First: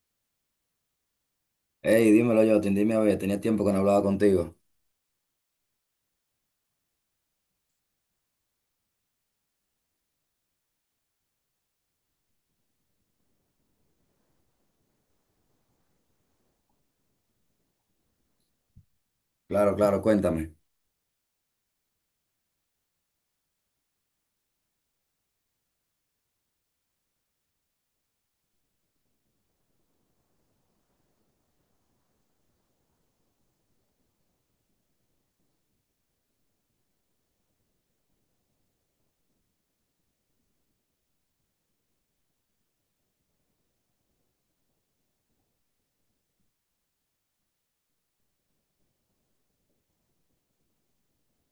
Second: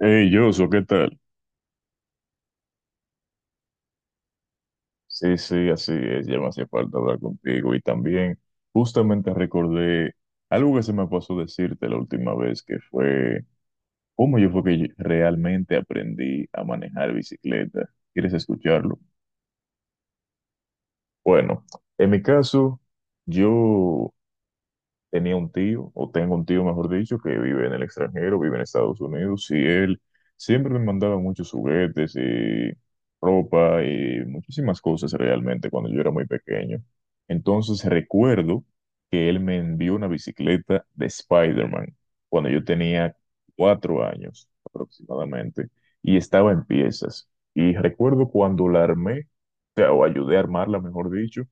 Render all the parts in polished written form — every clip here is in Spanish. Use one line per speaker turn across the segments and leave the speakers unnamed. Hey, Joshua, ¿qué tal?
Hey, dímelo, Jotin, dime, a ver, tenía tiempo que no hablaba contigo.
Sí, sí, así es, ya me hacía falta hablar contigo y también justamente recordé algo que se me pasó decirte la última vez, que fue cómo yo fue que yo realmente aprendí a manejar bicicleta. ¿Quieres escucharlo?
Claro, claro, cuéntame.
Bueno, en mi caso, yo tenía un tío, o tengo un tío, mejor dicho, que vive en el extranjero, vive en Estados Unidos, y él siempre me mandaba muchos juguetes y ropa y muchísimas cosas realmente cuando yo era muy pequeño. Entonces recuerdo que él me envió una bicicleta de Spider-Man cuando yo tenía 4 años aproximadamente y estaba en piezas. Y recuerdo cuando la armé, o sea, o ayudé a armarla, mejor dicho,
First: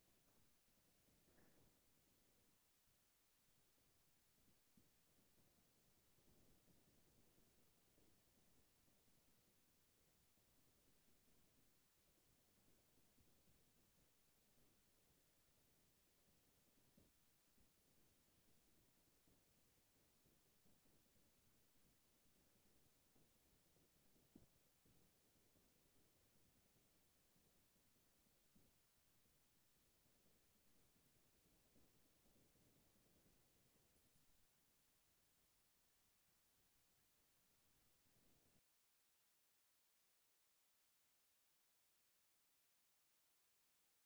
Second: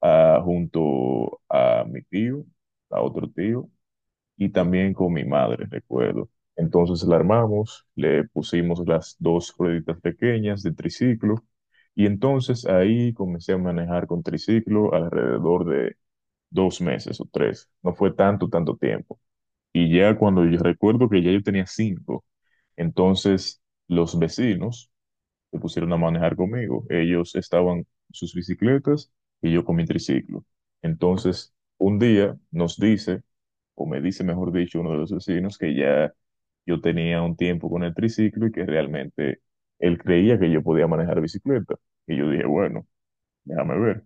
junto a mi tío, a otro tío, y también con mi madre, recuerdo. Entonces la armamos, le pusimos las dos rueditas pequeñas de triciclo y entonces ahí comencé a manejar con triciclo alrededor de 2 meses o 3. No fue tanto, tanto tiempo. Y ya cuando yo recuerdo que ya yo tenía 5, entonces los vecinos se pusieron a manejar conmigo. Ellos estaban en sus bicicletas y yo con mi triciclo. Entonces, un día nos dice, o me dice, mejor dicho, uno de los vecinos que ya yo tenía un tiempo con el triciclo y que realmente él creía que yo podía manejar bicicleta. Y yo dije, bueno, déjame ver.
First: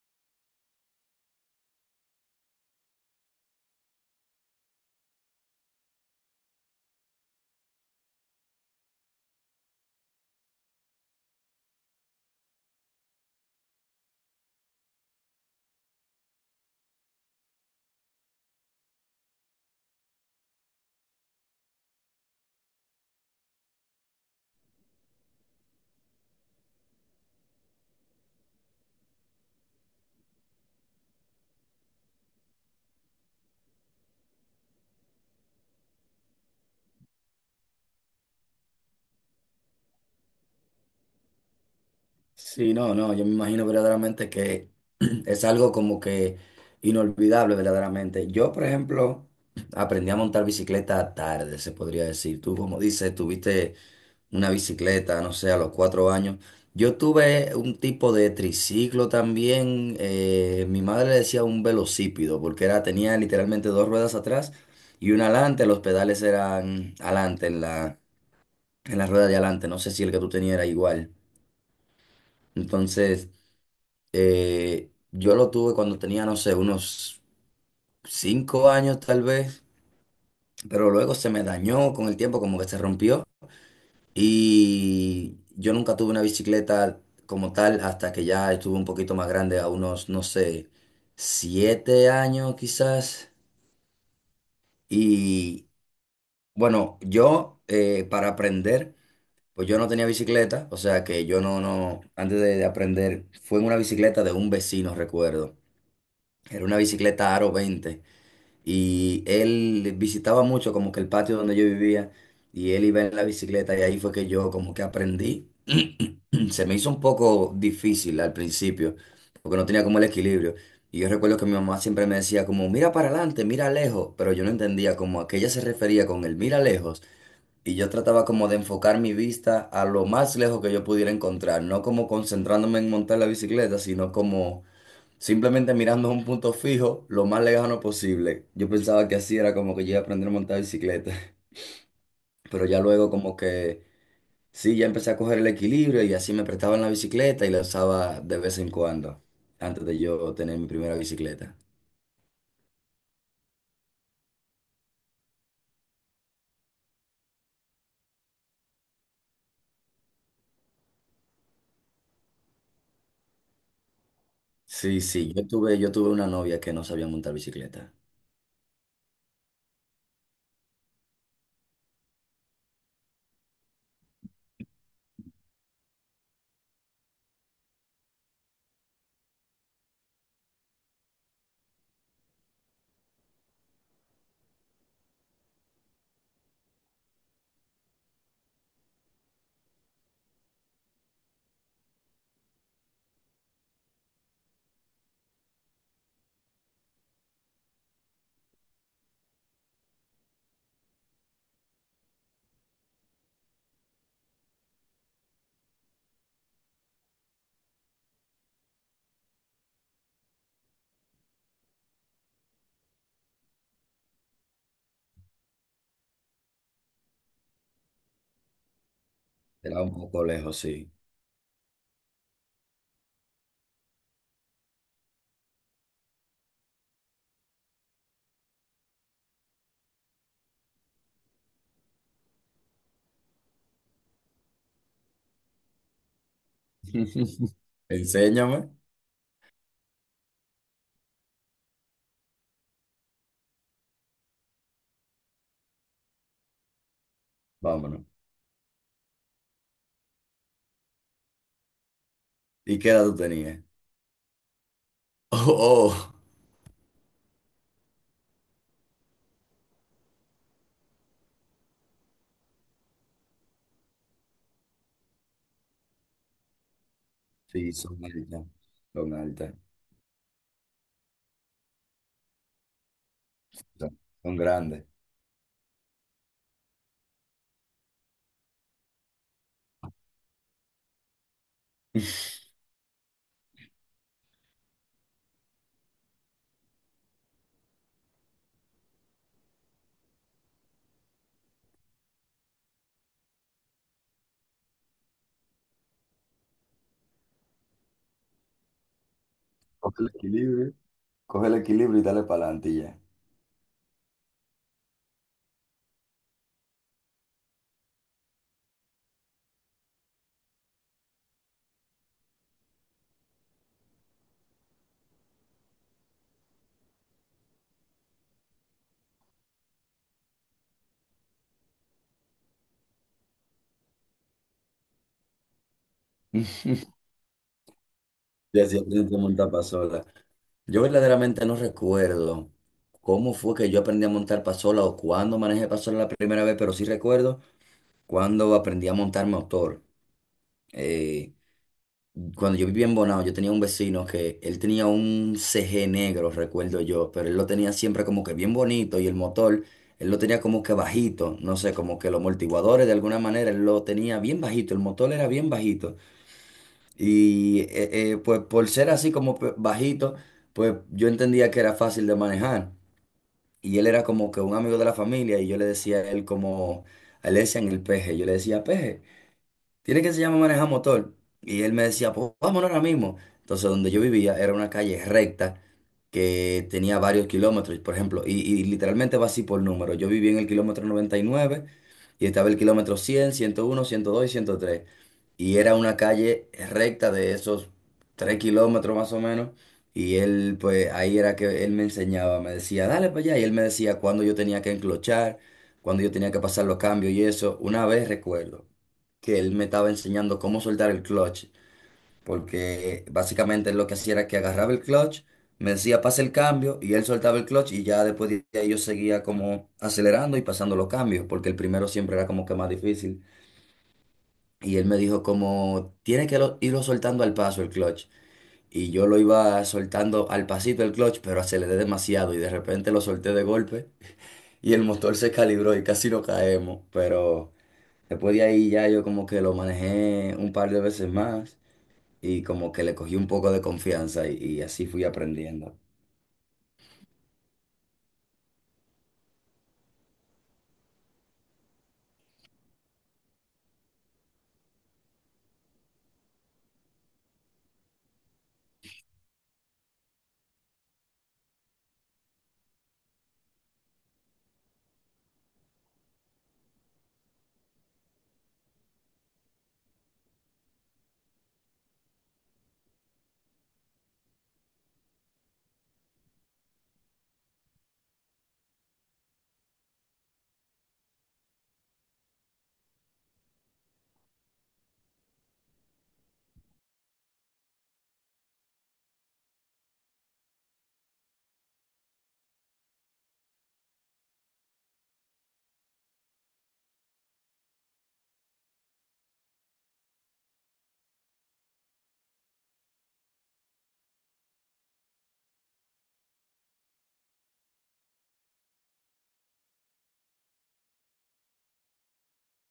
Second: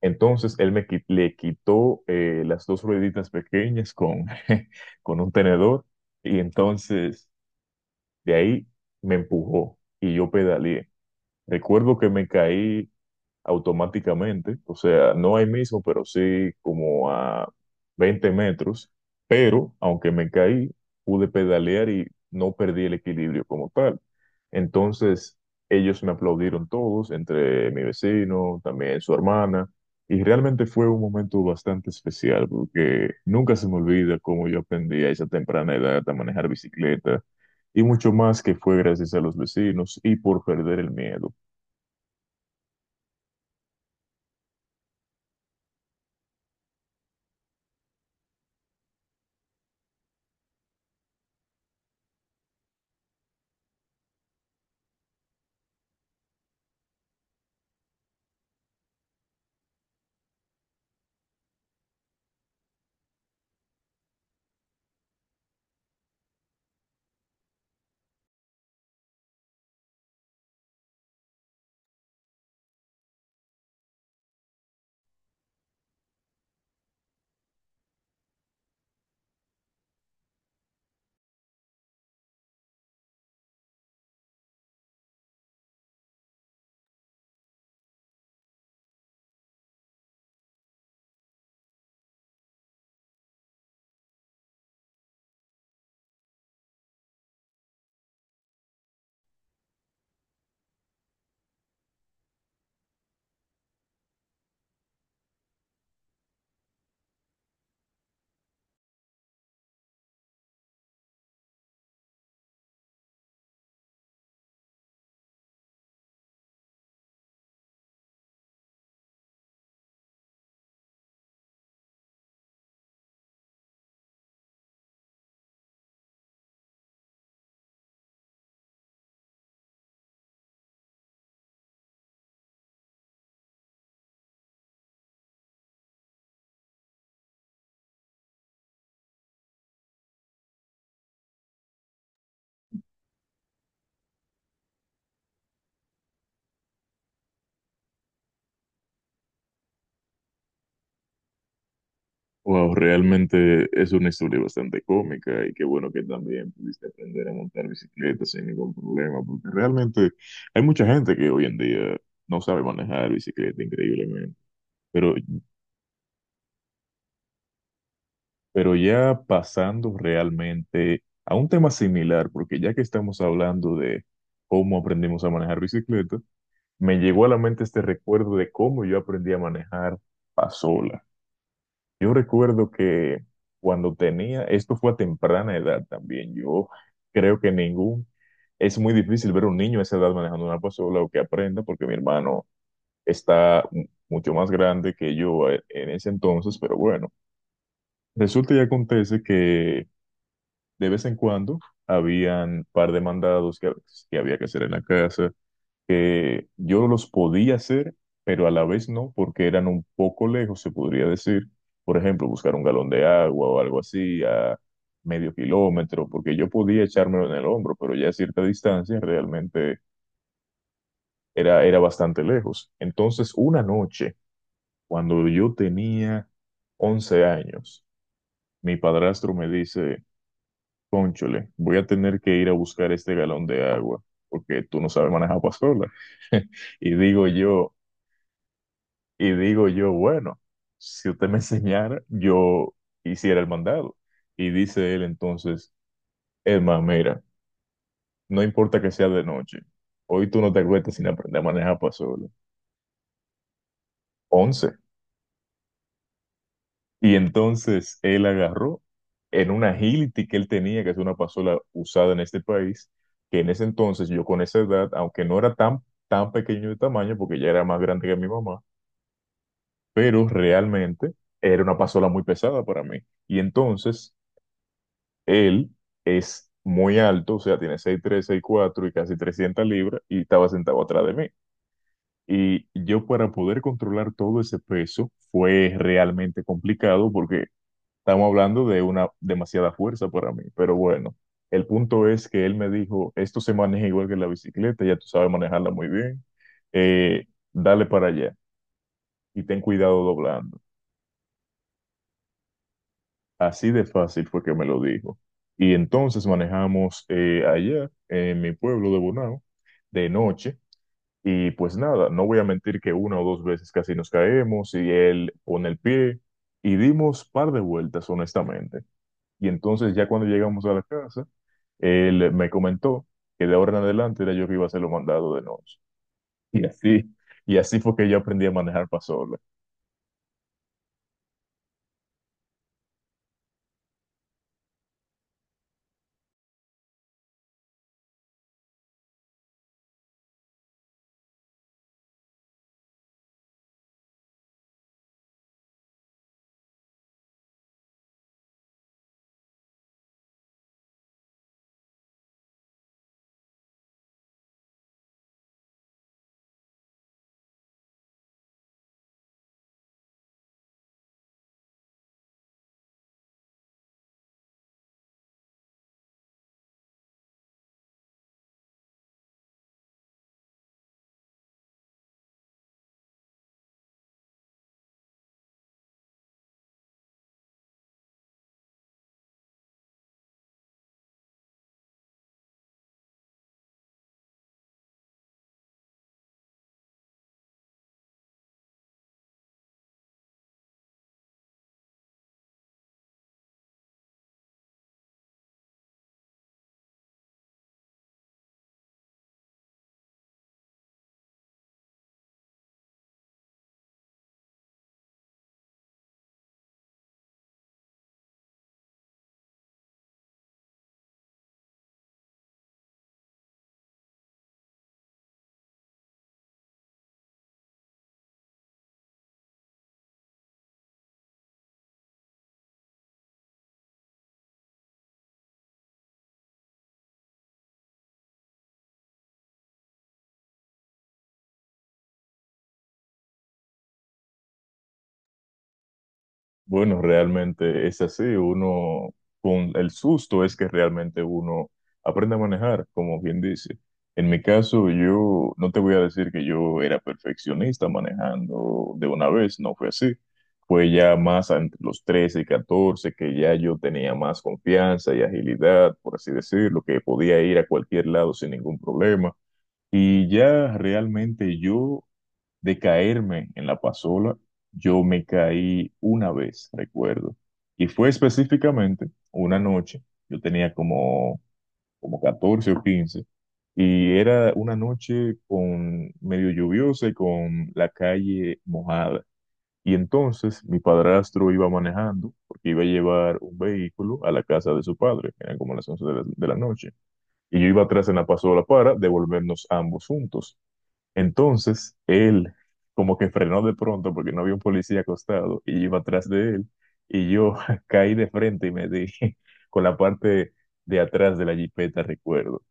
Entonces, él le quitó las dos rueditas pequeñas con con un tenedor y entonces de ahí me empujó y yo pedaleé. Recuerdo que me caí automáticamente, o sea, no ahí mismo, pero sí como a 20 metros, pero aunque me caí, pude pedalear y no perdí el equilibrio como tal. Entonces, ellos me aplaudieron todos, entre mi vecino, también su hermana, y realmente fue un momento bastante especial porque nunca se me olvida cómo yo aprendí a esa temprana edad a manejar bicicleta. Y mucho más que fue gracias a los vecinos y por perder el miedo.
Sí, no, no, yo me imagino verdaderamente que es algo como que inolvidable verdaderamente. Yo, por ejemplo, aprendí a montar bicicleta tarde, se podría decir. Tú, como dices, tuviste una bicicleta, no sé, a los cuatro años. Yo tuve un tipo de triciclo también. Mi madre le decía un velocípido, porque era, tenía literalmente dos ruedas atrás y una adelante. Los pedales eran adelante en la rueda de adelante. No sé si el que tú tenías era igual. Entonces, yo lo tuve cuando tenía, no sé, unos cinco años tal vez, pero luego se me dañó con el tiempo, como que se rompió. Y yo nunca tuve una bicicleta como tal hasta que ya estuve un poquito más grande, a unos, no sé, siete años quizás. Y bueno, yo para aprender... Pues yo no tenía bicicleta, o sea que yo no, antes de aprender, fue en una bicicleta de un vecino, recuerdo. Era una bicicleta Aro 20 y él visitaba mucho como que el patio donde yo vivía y él iba en la bicicleta y ahí fue que yo como que aprendí. Se me hizo un poco difícil al principio porque no tenía como el equilibrio. Y yo recuerdo que mi mamá siempre me decía como, mira para adelante, mira lejos, pero yo no entendía como a qué ella se refería con el mira lejos, y yo trataba como de enfocar mi vista a lo más lejos que yo pudiera encontrar, no como concentrándome en montar la bicicleta, sino como simplemente mirando a un punto fijo lo más lejano posible. Yo pensaba que así era como que yo iba a aprender a montar bicicleta, pero ya luego como que sí, ya empecé a coger el equilibrio y así me prestaban la bicicleta y la usaba de vez en cuando, antes de yo tener mi primera bicicleta.
Wow, realmente es una historia bastante cómica y qué bueno que también pudiste aprender a montar bicicleta sin ningún problema, porque realmente hay mucha gente que hoy en día no sabe manejar bicicleta increíblemente,
Sí,
pero,
sí, yo tuve una novia que no sabía montar bicicleta.
pero ya pasando realmente a un tema similar, porque ya que estamos hablando de cómo aprendimos a manejar bicicleta, me llegó a la mente este recuerdo de cómo yo aprendí a manejar pasola. Yo recuerdo que cuando tenía, esto fue a temprana edad también, yo creo que ningún, es muy difícil ver a un niño a esa edad manejando una pasola o que aprenda, porque mi hermano está mucho más grande que yo en ese entonces, pero bueno, resulta y acontece que de vez en cuando habían par de mandados que había que hacer en la casa que yo los podía hacer, pero a la vez no, porque eran un poco lejos, se podría decir. Por ejemplo, buscar un galón de agua o algo así a medio kilómetro, porque yo podía echármelo en el hombro, pero ya a cierta distancia realmente
Era un poco lejos, sí.
era, era bastante lejos. Entonces, una noche, cuando yo tenía 11 años, mi padrastro me dice: "Cónchole, voy a tener que ir a buscar este galón de agua, porque tú no sabes manejar pasola". Y digo yo,
Enséñame.
Y digo yo, bueno, si usted me enseñara, yo hiciera el mandado. Y dice él entonces: "Emma, mira,
Vámonos.
no importa que sea de noche, hoy tú no te acuestas sin aprender a manejar para solo".
¿Y qué edad tú tenías?
11.
Oh, oh.
Y entonces él agarró en una Agility que él tenía, que es una pasola usada en este país, que en ese entonces yo con esa edad, aunque no era tan, tan pequeño de tamaño, porque ya era
Sí,
más
son
grande que mi
altas.
mamá,
Son altas.
pero realmente era una pasola muy pesada para mí. Y
Son,
entonces
son grandes.
él es muy alto, o sea, tiene seis tres, seis cuatro y casi 300 libras y estaba sentado atrás de mí. Y yo para poder controlar todo ese peso fue realmente complicado porque estamos hablando de una demasiada fuerza para mí. Pero bueno, el punto es que él me dijo, esto se maneja igual que la bicicleta, ya tú sabes manejarla muy bien, eh, dale para allá y ten cuidado
Coge el
doblando.
equilibrio. Coge el equilibrio y dale para adelante y ya.
Así de fácil fue que me lo dijo. Y entonces manejamos allá, en mi pueblo de Bonao, de noche. Y pues nada, no voy a mentir que una o dos veces casi nos caemos y él pone el pie y dimos par de vueltas, honestamente. Y entonces ya cuando llegamos a la casa, él me comentó que de ahora en adelante era yo que iba a hacer lo mandado de noche. Y así, y así fue que yo aprendí a
Y así
manejar para
aprendí a
solo.
montar pasola. Yo verdaderamente no recuerdo cómo fue que yo aprendí a montar pasola o cuándo manejé pasola la primera vez, pero sí recuerdo cuando aprendí a montar motor. Eh, Cuando yo vivía en Bonao, yo tenía un vecino que él tenía un CG negro, recuerdo yo, pero él lo tenía siempre como que bien bonito y el motor, él lo tenía como que bajito, no sé, como que los amortiguadores de alguna manera, él lo tenía bien bajito, el motor era bien bajito. Y pues por ser así como bajito, pues yo entendía que era fácil de manejar. Y él era como que un amigo de la familia y yo le decía a él como, a él le decían el peje, yo le decía peje tiene que se llama manejar motor. Y él me decía, pues vámonos ahora mismo. Entonces, donde yo vivía era una calle recta que tenía varios kilómetros, por ejemplo, y literalmente va así por número. Yo vivía en el kilómetro 99 y nueve y estaba el kilómetro 100, 101, 102 y 103. Y era una calle recta de esos 3 kilómetros más o menos. Y él, pues ahí era que él me enseñaba, me decía, dale para allá. Y él me decía cuándo yo tenía que enclochar, cuándo yo tenía que pasar los cambios y eso. Una vez recuerdo que él me estaba enseñando cómo soltar el clutch, porque básicamente él lo que hacía era que agarraba el clutch, me decía pase el cambio y él soltaba el clutch y ya después de ahí yo seguía como acelerando y pasando los cambios, porque el primero siempre era como que más difícil. Y él me dijo como tiene que irlo soltando al paso el clutch. Y yo lo iba soltando al pasito el clutch, pero aceleré demasiado y de repente lo solté de golpe y el motor se calibró y casi no caemos. Pero después de ahí ya yo como que lo manejé un par de veces más y como que le cogí un poco de confianza y así fui aprendiendo.
Bueno, realmente es así. Uno, con el susto es que realmente uno aprende a manejar, como bien dice. En mi caso, yo no te voy a decir que yo era perfeccionista manejando de una vez, no fue así. Fue ya más entre los 13 y 14 que ya yo tenía más confianza y agilidad, por así decirlo, que podía ir a cualquier lado sin ningún problema. Y ya realmente yo de caerme en la pasola, yo me caí una vez, recuerdo. Y fue específicamente una noche, yo tenía como, como 14 o 15 y era una noche con medio lluviosa y con la calle mojada. Y entonces mi padrastro iba manejando porque iba a llevar un vehículo a la casa de su padre, que eran como las 11 de la, noche. Y yo iba atrás en la pasola para devolvernos ambos juntos. Entonces, él como que frenó de pronto porque no había un policía acostado y iba atrás de él y yo caí de frente y me di con la parte de atrás de la jipeta, recuerdo.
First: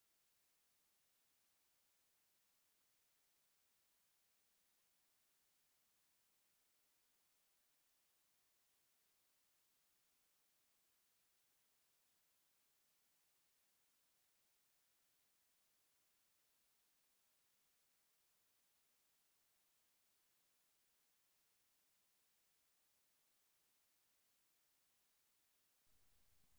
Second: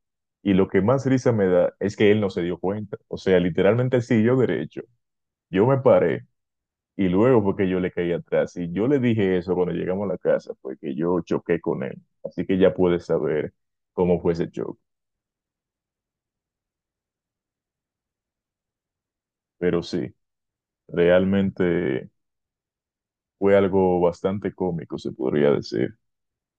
Y lo que más risa me da es que él no se dio cuenta. O sea, literalmente él siguió derecho. Yo me paré y luego fue que yo le caí atrás. Y yo le dije eso cuando llegamos a la casa, fue que yo choqué con él. Así que ya puedes saber cómo fue ese choque. Pero sí, realmente... fue algo bastante cómico, se podría decir.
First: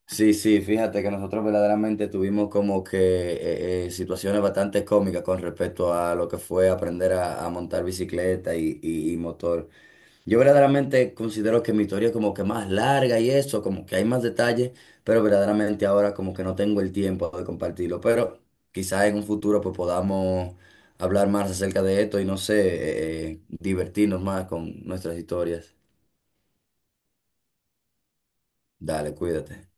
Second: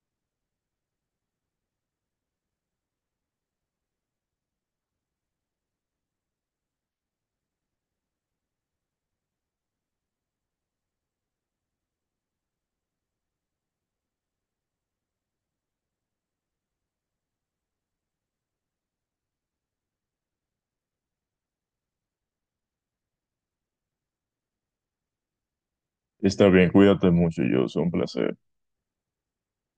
Sí, sí, fíjate que nosotros verdaderamente tuvimos como que situaciones bastante cómicas con respecto a lo que fue aprender a montar bicicleta y motor. Yo verdaderamente considero que mi historia es como que más larga y eso, como que hay más detalles, pero verdaderamente ahora como que no tengo el tiempo de compartirlo. Pero quizás en un futuro pues podamos hablar más acerca de esto y no sé, divertirnos más con nuestras historias.
Está bien, cuídate mucho, yo, un placer.
Dale, cuídate.